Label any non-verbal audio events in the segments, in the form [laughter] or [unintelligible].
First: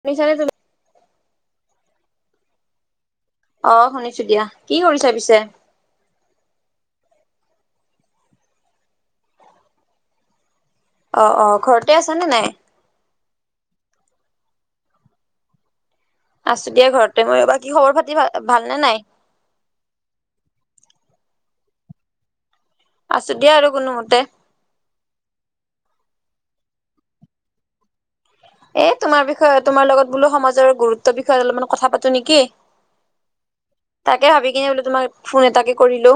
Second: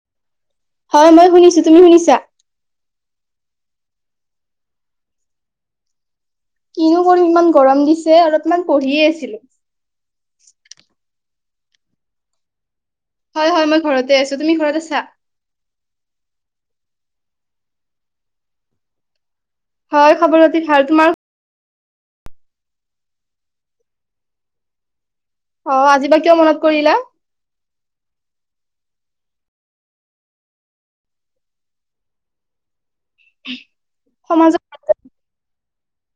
শুনিচানে তুমি? হয় মই শুনিছো। তুমি শুনিছা? অ শুনিছো দিয়া। কি কৰিছা পিছে? কিনো কৰিম ইমান গৰম দিছে আৰু অকমান পঢ়িয়ে আছিলো। অ অ ঘৰতে আছা নে নাই? হয় হয় মই ঘৰতে আছো। তুমি ঘৰত আছা? আছো দিয়া ঘৰতে মই। বাকি খবৰ পাতি ভাল ভাল নে নাই? হয় খবৰ পাতি ভাল। তোমাৰ? আছো দিয়া আৰু কোনোমতে। অ আজি বা কিয় মনত কৰিলা? এ তোমাৰ বিষয়ে তোমাৰ লগত বোলো সমাজৰ গুৰুত্বৰ বিষয়ে অলপমান কথা পাতো নেকি? তাকে ভাবি সমাজত কিনে বোলো তোমাক ফোন এটাকে কৰিলো।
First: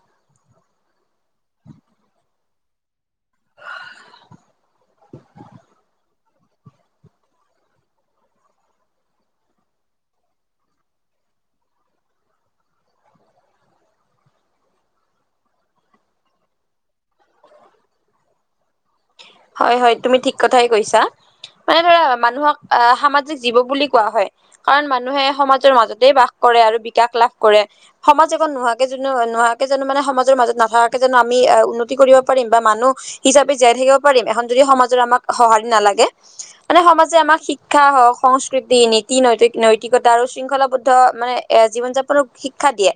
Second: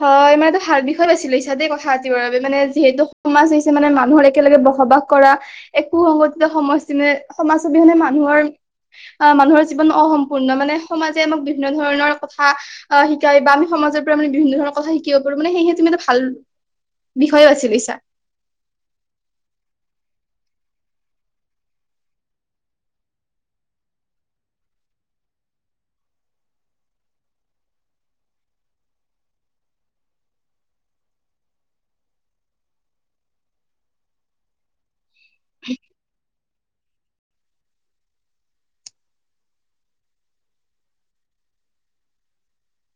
হয়, ইমান এটা ভাল বিষয় বাছি লৈছা দেই কথা পাতিবৰ বাবে মানে যিহেতু সমাজ হৈছে মানে মানুহৰ একেলগে বসবাস কৰা এক সুসংগঠিত সমষ্টিনে সমাজ অবিহনে মানুহৰ আহ' মানুহৰ জীৱন অসম্পূৰ্ণ মানে সমাজে আমাক বিভিন্ন ধৰণৰ কথা আহ' শিকাই বা আমি সমাজৰ পৰা মানে বিভিন্ন ধৰণৰ কথা শিকিব পাৰো। মানে সেয়েহে তুমি এটা ভাল বিষয়ও বাছি লৈচা। হয় হয়, তুমি ঠিক কথাই কৈছা। মানে ধৰা মানুহক আহ' সামাজিক জীৱ বুলি কোৱা হয়। কাৰণ মানুহে সমাজৰ মাজতে বাস কৰে আৰু বিকাশ লাভ কৰে। সমাজ এখন নোহোৱাকে জানো নোহোৱাকে জানো মানে সমাজৰ মাজত নাথকাকে জানো আমি উন্নতি কৰিব পাৰিম বা মানুহ হিচাপে জীয়াই থাকিব পাৰিম, এখন যদি সমাজৰ আমাক সঁহাৰি নালাগে। মানে সমাজে আমাক শিক্ষা হওক, সংস্কৃতি, নীতি, নৈতিক-নৈতিকতা আৰু শৃংখলাবদ্ধ মানে এ জীৱন যাপনৰ শিক্ষা দিয়ে।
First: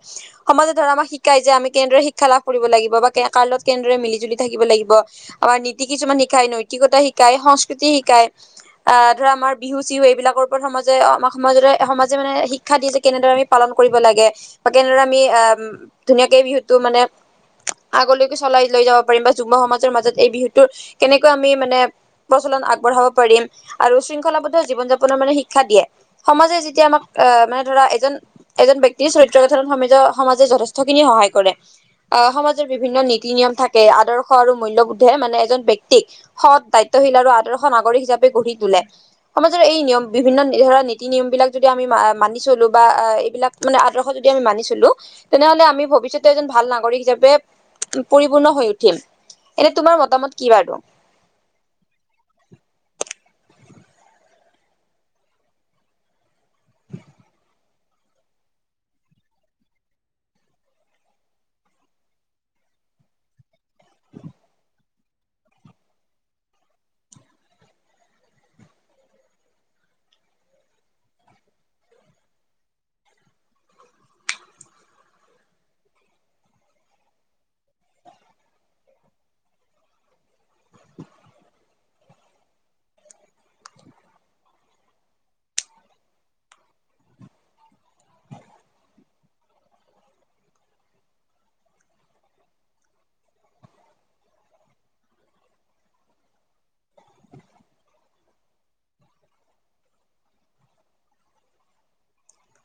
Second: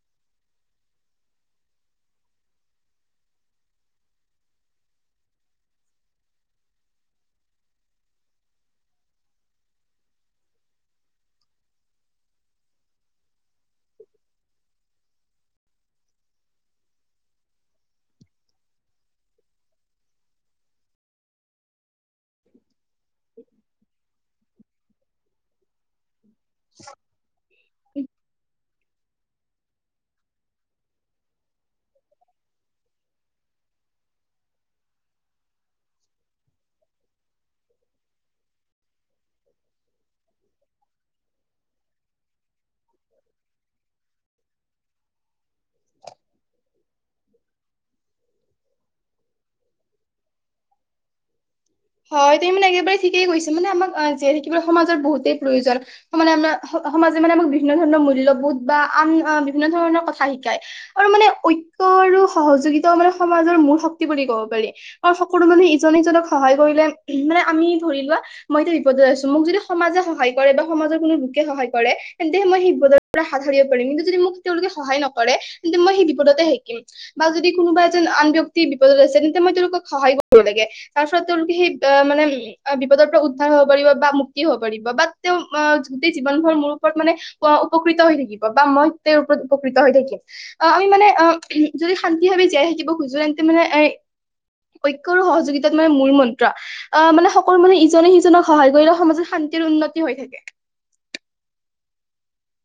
সমাজে ধৰা আমাক শিকাই যে আমি কেনেদৰে শিক্ষা লাভ কৰিব লাগিব বা কাৰ লগত কেনেদৰে মিলি জুলি থাকিব লাগিব। আমাৰ নীতি কিছুমান শিকাই, নৈতিকতা শিকাই, সংস্কৃতি শিকাই। আহ' ধৰা আমাৰ বিহু চিহু এইবিলাকৰ ওপৰত সমাজে আমাৰ সমাজৰে সমাজে মানে শি শিক্ষা দিয়ে যে কেনেদৰে আমি পালন কৰিব লাগে বা কেনেদৰে আমি আহ' ধুনীয়াকে বিহুটো মানে আগলৈকে চলাই লৈ যাব পাৰিম বা যুম্ম সমাজৰ মাজত এই বিহুতটো কেনেকুৱা আমি মানে প্ৰচলন আগবঢ়াব পাৰিম আৰু শৃংখলাবদ্ধ জীৱন যাপনৰ মানে শিক্ষা দিয়ে। সমাজে যেতিয়া আমাক আহ' মানে ধৰা এজন এজন বক্তি চৰিত্ৰ গাঁঠন সমা-সমাজে যথেষ্টখিনি সহায় কৰে। অহ' সমাজৰ বিভিন্ন নীতি নিয়ম থাকে। আদৰ্শ আৰু মূল্যবোধে মানে এজন ব্যক্তিক সৎ দায়িত্বশীল আৰু আদৰ্শ নাগৰিক হিচাপে গঢ়ি তোলে। সমাজৰ এই নিয়ম বিভিন্ন ধৰা নীতি নিয়ম বিলাক যদি আমি মানি চলো বা এইবিলাক মানে আদৰ্শ যদি আমি মানি চলো- তেনে হ'লে আমি ভৱিষ্যতে এজন ভাল নাগৰিক হিচাপে পৰিপূৰ্ণ হৈ উঠিম। এনে তোমাৰ মতামত কি বাৰু? হয়, তুমি মানে একেবাৰে ঠিকেই কৈছা মানে আমাক জীয়াই থাকিবলৈ সমাজৰ বহুতেই প্ৰয়োজন। মানে আমাৰ সমাজে মানে আমাক বিভিন্ন ধৰণৰ মূল্যবোধ বা আন বিভিন্ন ধৰণৰ কথা শিকায়। আৰু মানে ঐক্য আৰু সহযোগিতাও মানে সমাজৰ মূল শক্তি বুলি ক'ব পাৰি। আৰু সকলো মানুহে ইজনে সিজনক সহায় কৰিলে মানে আমি ধৰি লোৱা মইতো বিপদত আছো, মোক যদি সমাজে সহায় কৰে বা সমাজৰ কোনো লোকে সহায় কৰে তেন্তে মই বিপদৰ পৰা হাত সাৰিব পাৰিম। কিন্তু যদি মোক তেওঁলোকে সহায় নকৰে তেন্তে মই সেই বিপদতে শিকিম। বা যদি কোনোবা এজন আন ব্যক্তি বিপদত আছে তেন্তে মই তেওঁলোকক সহায় কৰিব লাগে। তাৰ ফলত তেওঁলোকে সেই মানে বিপদৰ পৰা উদ্ধাৰ হ'ব পাৰিব বা মুক্তি হ'ব পাৰিব বা তেওঁ গোটেই জীৱনভৰ মোৰ ওপৰত মানে অ' উপকৃত হৈ থাকিব বা মই তেওঁৰ ওপৰত উপকৃত হৈ থাকিম। আহ' আমি মানে আহ' যদি শান্তি ভাৱে জীয়াই থাকিব খুজো তেন্তে মানে এ পক্ষৰ সহযোগিতা াত মানে মূল মন্ত্ৰ। অ' মানে সকলো মানে ইজনে সিজনক সহায় কৰিলে সমাজত শান্তিৰ উন্নতি হৈ থাকে।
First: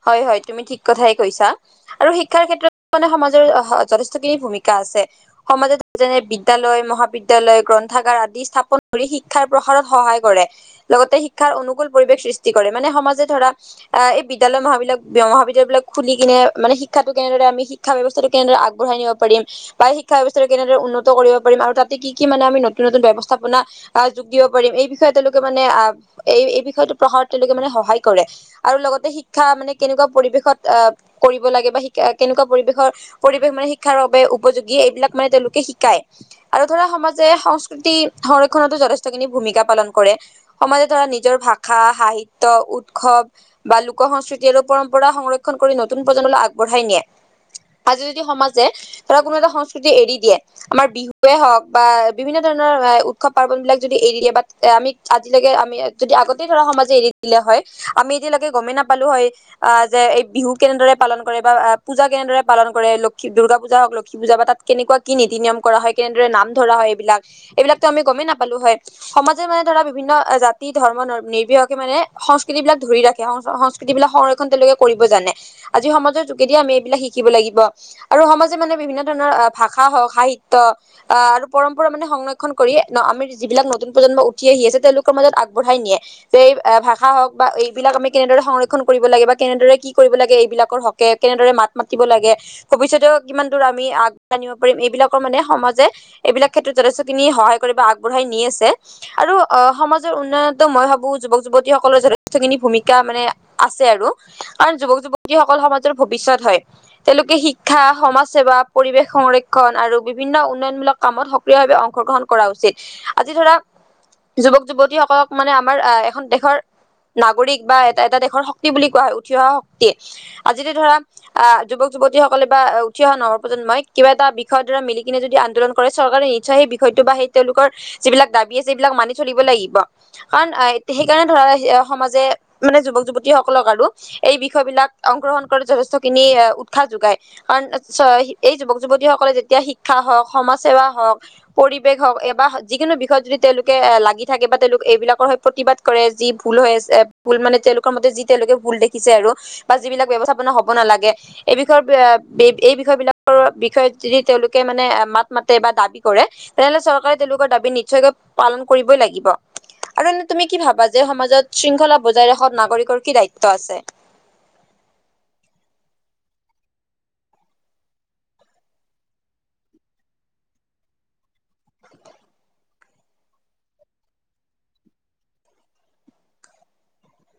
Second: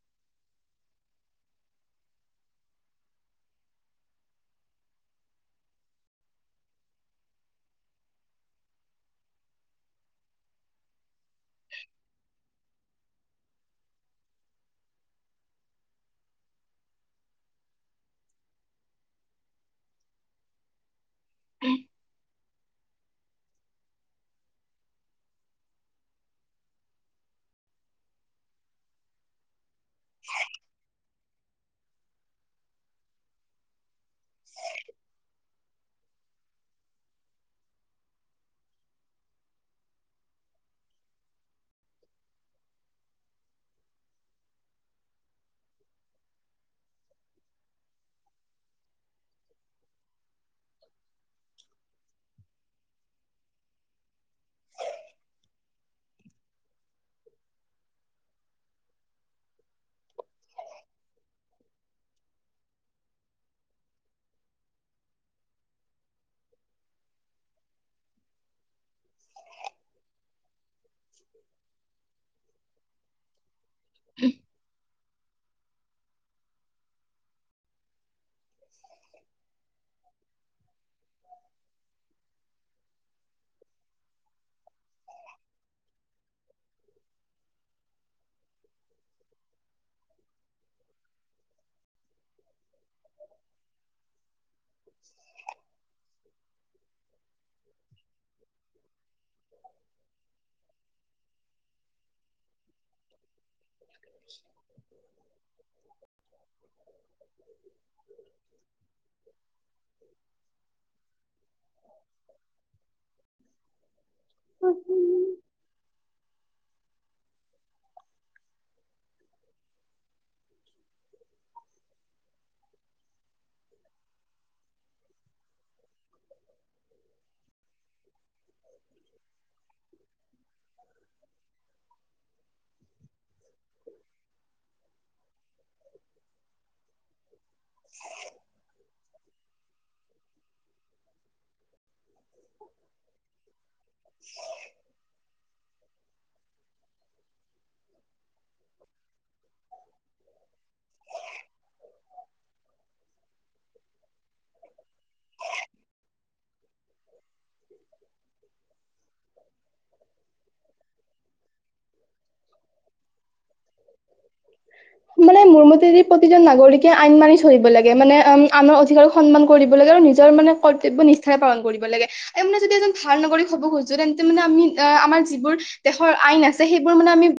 হয় হয়, তুমি ঠিক কথাই কৈছা। আৰু শিক্ষাৰ ক্ষেত্ৰত মানে সমাজৰ যথেষ্টখিনি ভূমিকা আছে। সমাজত যেনে বিদ্যালয়, মহাবিদ্যালয়, গ্ৰন্থাগাৰ আদি স্থাপন কৰি শিক্ষাৰ প্ৰসাৰত সহায় কৰে। লগতে শিক্ষাৰ অনুকুল পৰিৱেশ সৃষ্টি কৰে। মানে সমাজে ধৰা আহ' এই বি বিদ্যালয় মহাবিদ্যালয়, মহাবিদ্যালয় বিলাক খুলি কিনে মানে শিক্ষাটো কেনেৰে আমি শিক্ষা ব্যৱস্থাটো কেনেদৰে আগঢ়াই নিব পাৰিম- বা শিক্ষা ব্যৱস্থাটো কেনেদৰে উন্নত কৰিব পাৰিম আৰু তাতে কি কি মানে আমি নতুন নতুন ব্যৱস্থাপনা আ, যোগ দিব পাৰিম এই বিষয়ে তেওঁলোকে মানে আহ এই এই বিষয়টো প্ৰসাৰত তেওঁলোকে মানে সহায় কৰে। আৰু লগতে শিক্ষা মানে কেনেকুৱা পৰিৱেশত আ, কৰি লাগে বা শিক-কেনেকুৱা পৰিৱেশৰ, পৰিৱেশ মানে শিক্ষাৰ বাবে উপযোগী এইবিলাক মানে তেওঁলোকে শিকায়। আৰু ধৰা সমাজে সংস্কৃতি সংৰক্ষণতো যথেষ্টখিনি ভূমিকা পালন কৰে। সমাজে ধৰা নিজৰ ভাষা, সাহিত্য, উৎসৱ বা লোক ক সংস্কৃতি আৰু পৰম্পৰা সংৰক্ষণ কৰি নতুন প্ৰজন্মলৈ আগবঢ়াই নিয়ে। আজি যদি সমাজে তাৰ কোনো এটা সংস্কৃতি এৰি দিয়ে। আমাৰ বিহুৱে হওঁক বা বিভিন্ন ধৰণৰ উৎসৱ পাৰ্বন বিলাক যদি এৰি দিয়ে বা তেতিয়া আমি আজিলৈকে আমি যদি আগতে ধৰা সমাজে এৰি দিলে হয়, আমি এতিয়ালৈকে গমেই নাপালো হয় আ, যে এই বিহু কেনেদৰে পালন কৰে, বা পূজা কেনেদৰে পালন কৰে, লক্ষী দূৰ্গা পূজা হওক লক্ষী পূজা বা তাত কেনেকুৱা কি নীতি নিয়ম কৰা হয় কেনেদৰে নাম ধৰা হয় এইবিলাক, এইবিলাকো আমি গমেই নাপালো হয়। সমাজে মানে ধৰা বিভিন্ন জাতি ধৰ্ম নৰ-নিৰ্বাহকে মানে সংস্কৃতি বিলাক ধৰি ৰাখে [unintelligible] এইবিলাক সংৰক্ষণ তেওঁলোকে কৰিব জানে। আজি সমাজৰ যোগেদিয়ে আমি এইবিলাক শিকিব লাগিব। আৰু সমাজে মানে বিভিন্ন ধৰণৰ ভাষা হওক, সাহিত্য আ, আৰু পৰম্পৰা মানে সংৰক্ষণ কৰি ন-আমি যিবিলাক নতুন প্ৰজন্ম উঠ্ উঠি আহি আছে তেওঁলোকৰ মাজত আগবঢ়াই নিয়ে, যে এই ভাষা হওক বা এইবিলাক আমি কেনেদৰে সংৰক্ ক্ষণ কৰিব লাগে, বা কেনেদৰে কি কৰিব লাগে এইবিলাকৰ হকে, কেনেদৰে মাত মাতিব লাগে ভৱিষ্যতেও কিমান দূৰ আমি আগবাঢ়িব পাৰিম এইবিলাকৰ মানে সমাজে এইবিলাক ক্ষেত্ৰত যথেষ্টখিনি সহায় কৰিব আগবঢ়াই নি আছে। আৰু অ', সমাজৰ উন্নয়তো মই ভাবো যুৱক যুৱতী সকলৰ যথেষ্ট খিনি ভূমিকা মানে আছে আৰু, কাৰণ যুৱক যুৱতীসকল সমাজৰ ভৱিষ্যত হয়। তেওঁলোকে শিক্ষা, সমাজসেৱা, পৰিৱেশ সংৰক্ষণ, আৰু বিভিন্ন উন্নয়নমূলক কামত সক্ৰিয় ভাৱে অংশগ্ৰহণ কৰা উচিত। আজি ধৰা যুৱক থাকে। যুৱতীসকলক মানে আমাৰ আ, এখন দেশৰ নাগৰিক বা এটা-এটা দেশৰ শক্তি বুলি কোৱা হয় উঠি অহা শক্তিয়ে। আজিতে ধৰা আ, যুৱক যুৱতীসকলে বা উঠি অহা নৱপ্ৰন্মই কিবা এটা বিষয়ৰ ধৰা মিলি কিনে যদি আন্দোলন কৰে চৰকাৰে সেই বিষয়টো বা সেই তেওঁলোকৰ যিবিলাক দাবী আছে এইবিলাক মানি চলিব লাগিব। কাৰণ এই সেইকাৰণে ধৰা [unintelligible] সমাজে মান যুৱক যুৱ তি সকলক আৰু, এই বিষয় বিলাক অংশগ্ৰহণ কৰি যথেষ্টখিনি উৎসাহ যোগায়। কাৰণ [unintelligible] এই যুৱক যুৱ তি সকলে যেতিয়া শিক্ষা হওক সমাজ সেৱা হওক। পৰিৱেশ হওক এবাহ যিকোনো বিষয়ত যদি তেওঁলোকে লাগি থাকে বা তেওঁলোক এইবিলাকৰ হৈ প্ৰতিবাদ কৰে যি ভুল হৈ আছে এ, ভুল মানে তেওঁলোকৰ মতে যি তেওঁলোকে ভুল দেখিছে আৰু। বা যিবিলাক ব্যৱস্থাপনা হব নালাগে। এই বিষয়ৰ [unintelligible] এই-এই বিষয় বিলাকৰ বিষয়ে যদি তেওঁলোকে মানে মাত মাতে বা দাবী কৰে তেনেহলে চৰকাৰে তেওঁলোকৰ দাবী নিশ্চয়কৈ পালন কৰিবই লাগিব। আৰু এনে তুমি কি ভাবা, যে সমাজত শৃংখলা বজাই ৰাখাত নাগৰিকৰ কি দায়িত্ব আছে? [inaudible] মানে মোৰ মতেদি প্ৰতিজন নাগৰিকে আইন মানি চলিব লাগে। মানে উম, আনৰ অধিকাৰক সন্মান কৰিব লাগে আৰু নিজৰ মানে কৰ্তব্য নিষ্ঠাৰে পালন কৰিব লাগে। আৰু মানে যদি এজন ভাল নাগৰিক হব খুজোঁ, তেন্তে মানে আমি আমাৰ যিবোৰ দেশৰ আইন আছে, সেইবোৰ মানে আমি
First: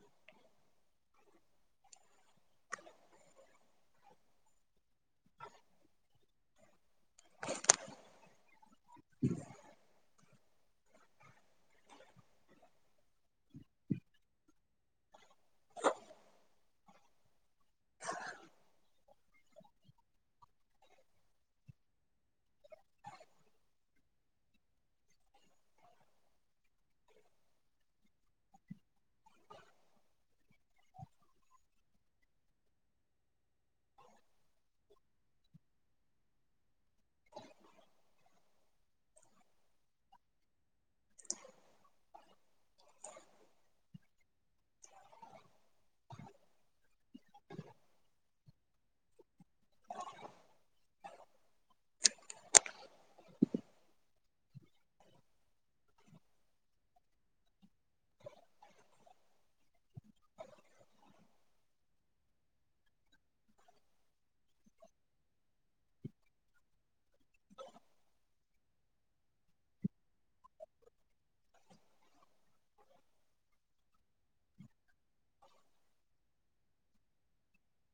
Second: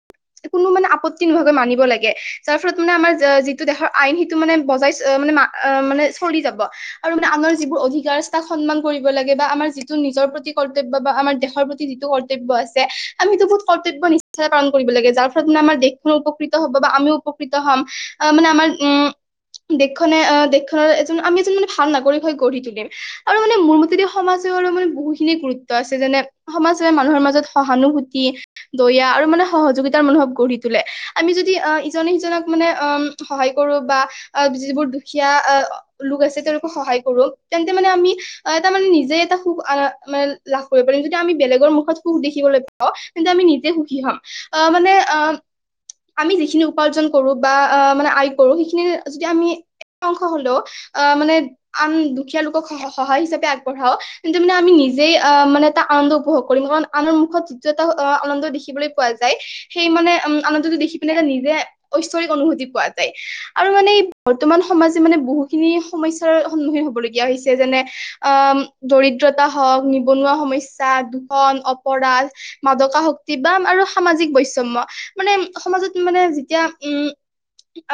কোনো মানে আপত্তি নোহোৱাকৈ মানিব লাগে। যাৰ ফলত মানে আমাৰ, যে-যিটো দেশৰ আইন সিটো মানে বজাই ছ-মানে মা অ', মানে চলি যাব, আৰু মানে আমাৰ যিবোৰ অধিকাৰ তাক সন্মান কৰিব লাগে বা আমাৰ যি টো নিজৰ প্ৰতি কৰ্তব্য বা আমাৰ দেশৰ প্ৰতি যিটো কৰ্তব্য আছে, আমিতো বহুত কৰ্তব্য নিষ্ পালন কৰিব লাগে, যাৰ ফলত মানে আমাৰ, দেশখনো উপকৃত হ'ব বা আমিও উপক হম, মানে আমাৰ, উম দেশখনে আহ, দেশখনৰ এজন আমি এজন মানে, ভাল নাগৰিক হৈ গঢ়ি তুলিম। আৰু মানে মোৰ ম সমাজসেৱাৰো মানে বহুখিনি গুৰুত্ব আছে। যেনে, সমাজসেৱাই মানুহৰ মাজত সহানুভূতি দয়া আৰু মানে সহযোগিতা মনোভাৱ গঢ়ি তোলে। আমি যদি আহ ইজনে সিজনক মানে, আ', সহায় কৰোঁ বা আহ যিবোৰ দুখীয়া আহ লোক আছে। তেওঁলোকক সহায় কৰো তেন্তে মানে আমি অ এটা মানে নিজে এটা সুখ মানে লাভ কৰিব পাৰিম। যদি আমি বেলেগৰ মুখত সুখ দেখিবলৈ কিন্তু আমি নিজে সুখী হম। আহ মানে আহ আমি যিখিনি উপাৰ্জন কৰো বা মানে আয় কৰো। সেইখিনি যদি আমি এটা অংশ হলেও, আহ মানে আন দুখীয়া লোকক স-সহায় হিচাপে আগবঢ়াওক। তেন্ত মানে আমি নিজেই, আহ মানে এটা আনন্দ উপভোগ কৰিম। কাৰণ, আনৰ মুখত যিটো এটা আনন্দ দেখিবলৈ পোৱা যায়। সেই মানে উম আনন্দটো দেখি পিনে নিজে ঐশ্বৰিক অনুভূতি পোৱা যায়। আৰু মানে বৰ্তমান সমাজে মানে বহুখিনি সমস্যাৰ সন্মুখীন হবলগীয়া হৈছে। যেনে - আ', দৰিদ্ৰতা হওক, নিবনুৱা সমস্যা, দুষন অপৰাধ মাদকা শক্তি বা, আৰু সামাজিক বৈষম্য। মানে সমাজত মানে যেতিয়া, উম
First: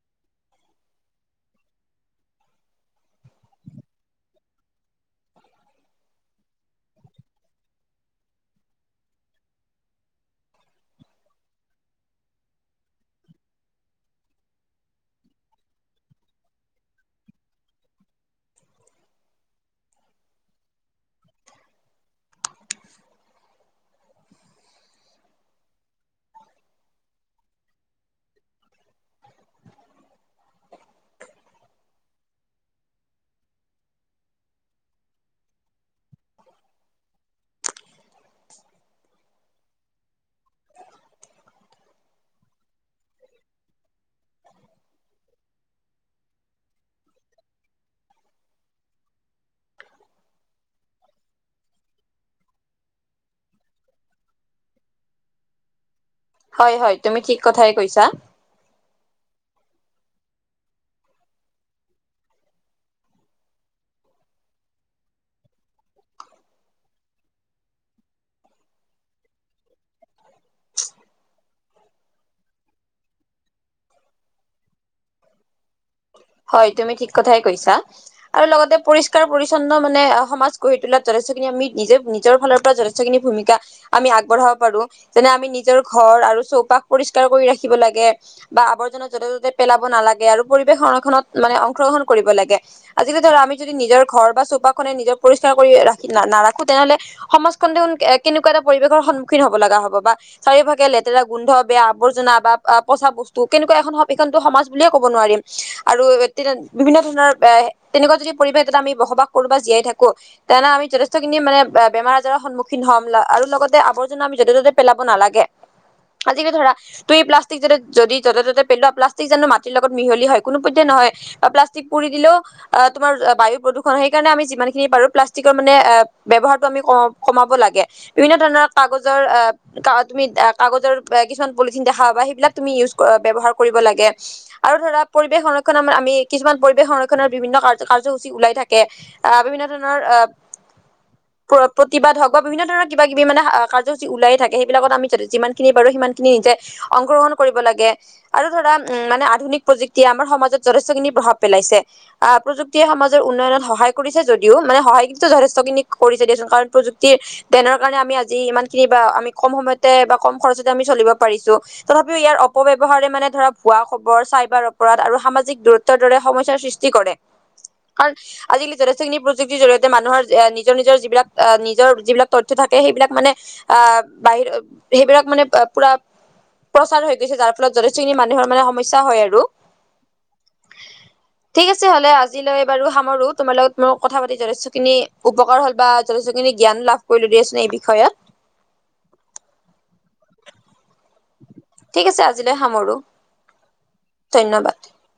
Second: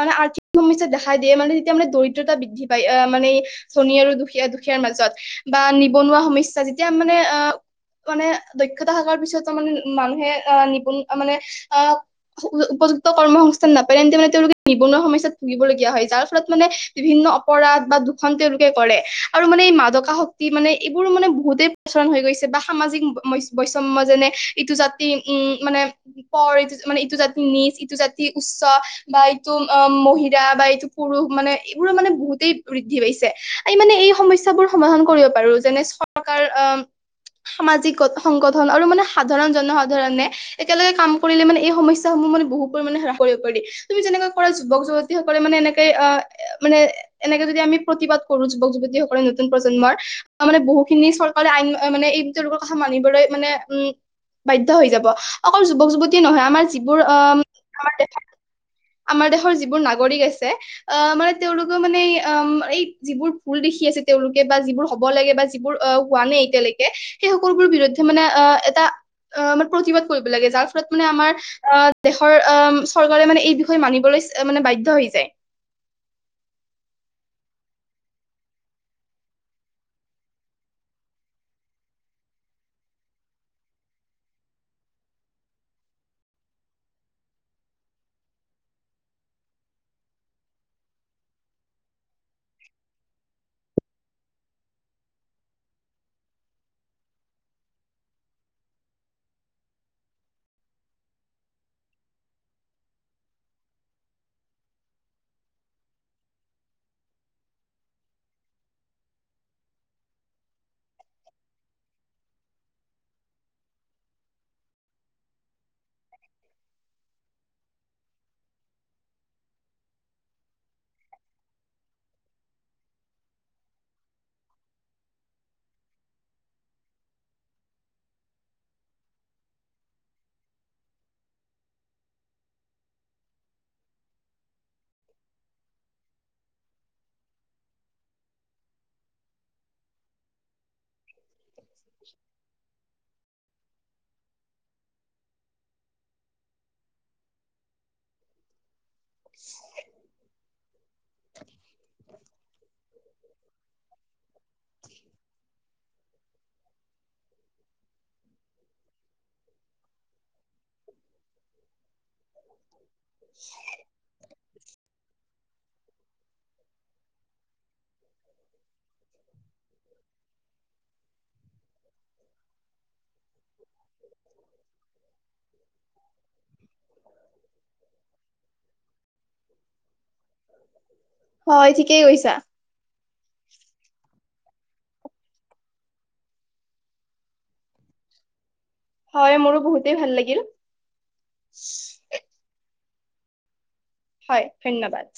মানে, আৰ্থিক সমস্যাই দেখা দিয়ে। মানে তেতিয়া মানে দৰিদ্ৰতা বৃদ্ধি পায়। আহ, মানে ধনী আৰু দুখীয়া-দুখীয়াৰ মাজত। বা নিবনুৱা সমস্যা, যেতিয়া মানে আহ মানে দক্ষতা থকাৰ পিছটো মানে, মানুহে আহ নিবনুৱা মানে, আহ উপযুক্ত, কৰ্ম সংস্থান নাপাই তেন্তে মানে তেওঁলোকে নিবনুৱা সমস্যাত ভুগিবলগীয়া হয়। যাৰ ফলত মানে বিভিন্ন অপৰাধ বা দুখন তেওঁলোকে কৰে। আৰু মানে এই মাদক শক্তি মানে, এইবোৰ মানে বহুতেই প্ৰচলন হৈ গৈছে বা সামাজিক বৈষম্য। যেনে- ইটো জাতি উম, মানে পৰ ইটো মানে, ইটো জাতি নিজ, ইটো জাতি উচ্চ। বা এইটো অ', মহিলা বা এইটো পুৰুষ মানে, এইবোৰ মানে বহুতেই বৃদ্ধি পাইছে। এই মানে এই সমস্যাবোৰ সমাধান কৰিব পাৰো। যেনে চৰকাৰ আহ সামাজিক সংগঠন আৰু মানে, সাধাৰণ জনসাধাৰণে একেলগে কাম কৰিলে মানে, এই সমস্যাসমূহ মানে বহু পৰিমাণে হ্ৰাস কৰিব পাৰি। তুমি যেনেকৈ কৰা, যুৱক যুৱতী সকলে মানে, এনেকে আহ মানে এনেকে যদি আমি প্ৰতিবাদ কৰো যুৱক যুৱতীসকলে। নতুন প্ৰজন্মৰ, মানে বহুখিনি চৰকাৰে আইন মানে এই তেওঁলোকৰ কথা মানিবলৈ মানে, উম বাধ্য হৈ যাব। অকল যুৱক যুৱতী নহয় আমাৰ হয় হয় যিবোৰ তুমি ঠিক অ', কথাই কৈছা আমাৰ- আমাৰ দেশৰ যিবোৰ নাগৰিক আছে, অ', মানে তেওঁলোকেও মানে অ'এই যিবোৰ ভুল দেখি আছে তেওঁলোকে বা যিবোৰ হ'ব লাগে বা যিবোৰ অ' হোৱা নাই এতিয়ালৈকে। সেই সকলোবোৰ বিৰুদ্ধে মানে, অ', এটা অ' মানে, প্ৰতিবাদ কৰিব লাগে। যাৰ ফলত মানে আমাৰ অ', দেশৰ আহ, চৰকাৰে মানে এই বিষয়ে মানিবলৈ মানে বাধ্য হৈ যায়। হয়, তুমি ঠিক কথাই কৈছা। আৰু লগতে পৰিষ্কাৰ পৰিচ্ছন্ন মানে সমাজ গঢ়ি তোলাত যথেষ্টখিনি আমি নিজে নিজৰ ফালৰ পৰা য যথেষ্টখিনি ভূমিকা আমি আগবঢ়াব পাৰো। যেনে আমি নিজৰ ঘৰ আৰু চৌপাশ পৰিষ্কাৰ কৰি ৰাখিব লাগে। বা আৱৰ্জনা য'তে ত'তে পেলাব নালাগে, আৰু পৰিৱেশ সংৰক্ষণত মানে, অংশগ্ৰহণ কৰিব লাগে। আজিকালি ধৰা আমি যদি নিজৰ ঘৰ বা চোপাখনে নিজৰ পৰিষ্কাৰ কৰি ৰাখি নাৰাখো তেনেহ'লে, সমাজখন দেখোন কেনেকুৱা এটা পৰিৱেশৰ সন্মুখীন হব লগা হব। বা চাৰিভাগে লেতেৰা গোন্ধ বেয়া আৱৰ্জনা বা পচা বস্তু কেনেকুৱা এখন হ সেইখনো সমাজ এনে ক'ব নোৱাৰিম। আৰু তেতিয়া বিভিন্ন ধৰণৰ এ তেনেকুৱা যদি পৰিৱেশ এটা আমি বসবাস কৰো বা জীয়াই থাকো। তেনে আমি যথেষ্টখিনি মানে বেমাৰ আজাৰৰ সন্মুখীন হ'ম আৰু লগতে আৱৰ্জনা আমি জতে ততে পেলাব নালাগে। আজিকি ধৰা তই এই প্লাষ্টিক যতে যদি যতে ত'তে পেলোৱা প্লাষ্টিক জানো মাটিৰ লগত মিহলি হয়? কোনো পইধে নহয় বা প্লাষ্টিক পুৰি দিলেওঁ আহ তোমাৰ বায়ু প্ৰদূষণ সেইকাৰণে আমি যিমানখিনি পাৰো প্লাষ্টিকৰ মানে ব্যৱহাৰটো আমি কমাব লাগে। বিভিন্ন ধৰণৰ কাগজৰ আহ তুমি কাগজৰ কিছুমান পলিথিন দেখা বা সেইবিলাক তুমি ইউজ বব্যৱহাৰ কৰিব লাগে। আৰু ধৰা পৰিৱেশ সংৰক্ষণৰ আমি কিছুমান পৰিৱেশ সংৰক্ষণৰ বিভিন্ন কাৰ কাৰ্যসূচী ওলাই থাকে। আহ বিভিন্ন ধৰণৰ আহ প্ৰতিবাদ হওঁক বা বিভিন্ন ধৰণৰ কিব কিবি মানে, কাৰ্যসূচী ওলাই থাকে। সেইবিলাকত আমি যিখিনি পাৰো, সিমানখিনি নিজে অংশগ্ৰহণ কৰিব লাগে। আৰু ধৰা উম, মানে আধুনিক প্ৰযুক্তি এতিয়া আমাৰ সমাজত, যথেষ্টখিনি প্ৰভাৱ পেলাইছে। আহ, প্ৰযুক্তিয়ে সমাজৰ উন্নয়নত সহায় কৰিছে যদিও, মানে সহায় কিন্তু যথেষ্টখিনি কৰিছে দিয়াচোন। কাৰণ প্ৰযুক্তি নৰ কাৰণে আমি আজি ইমান খিনি বা আমি কম সময়তে বা কম খৰচ চলিব পাৰিছোঁ। তথাপিও ইয়াৰ অপব্যৱহাৰে ইয়াৰ মানে ধৰা পোৱা খবৰ চাইবাৰ অপৰাধ আৰু সামাজিক দূৰত্বৰ দৰে সমস্যাৰ সৃষ্টি কৰে। কাৰণ আজিকালি যথেষ্টখিনি প্ৰযুক্তিৰ জৰিয়তে মানুহৰ এ নিজৰ নিজৰ যিবিলাক অ', নিজৰ যিবিলাক তথ্য থাকে সেইবিলাক মানে আহ বাহিৰ সেইবিলাক মানে পুৰা প্ৰচাৰ হৈ গৈছে। যাৰ ফলত যথেষ্টখিনি মানুহৰ মানে সমস্যা হয় আৰু। [unintelligible] ঠিক আছে ঠিকেই হ'লে কৈছা আজিলৈ বাৰু সামৰো তোমাৰ লগত কথা পাতি যথেষ্ট খিনি উপকাৰ হ'ল বা যথেষ্টখিনি জ্ঞান লাভ কৰিলোঁ দিয়া চুন এই বিষয়ত। হয় মোৰো বহুতেই ভাল লাগিল। ঠিক আছে আজিলৈ সামৰো। হয় ধন্যবাদ।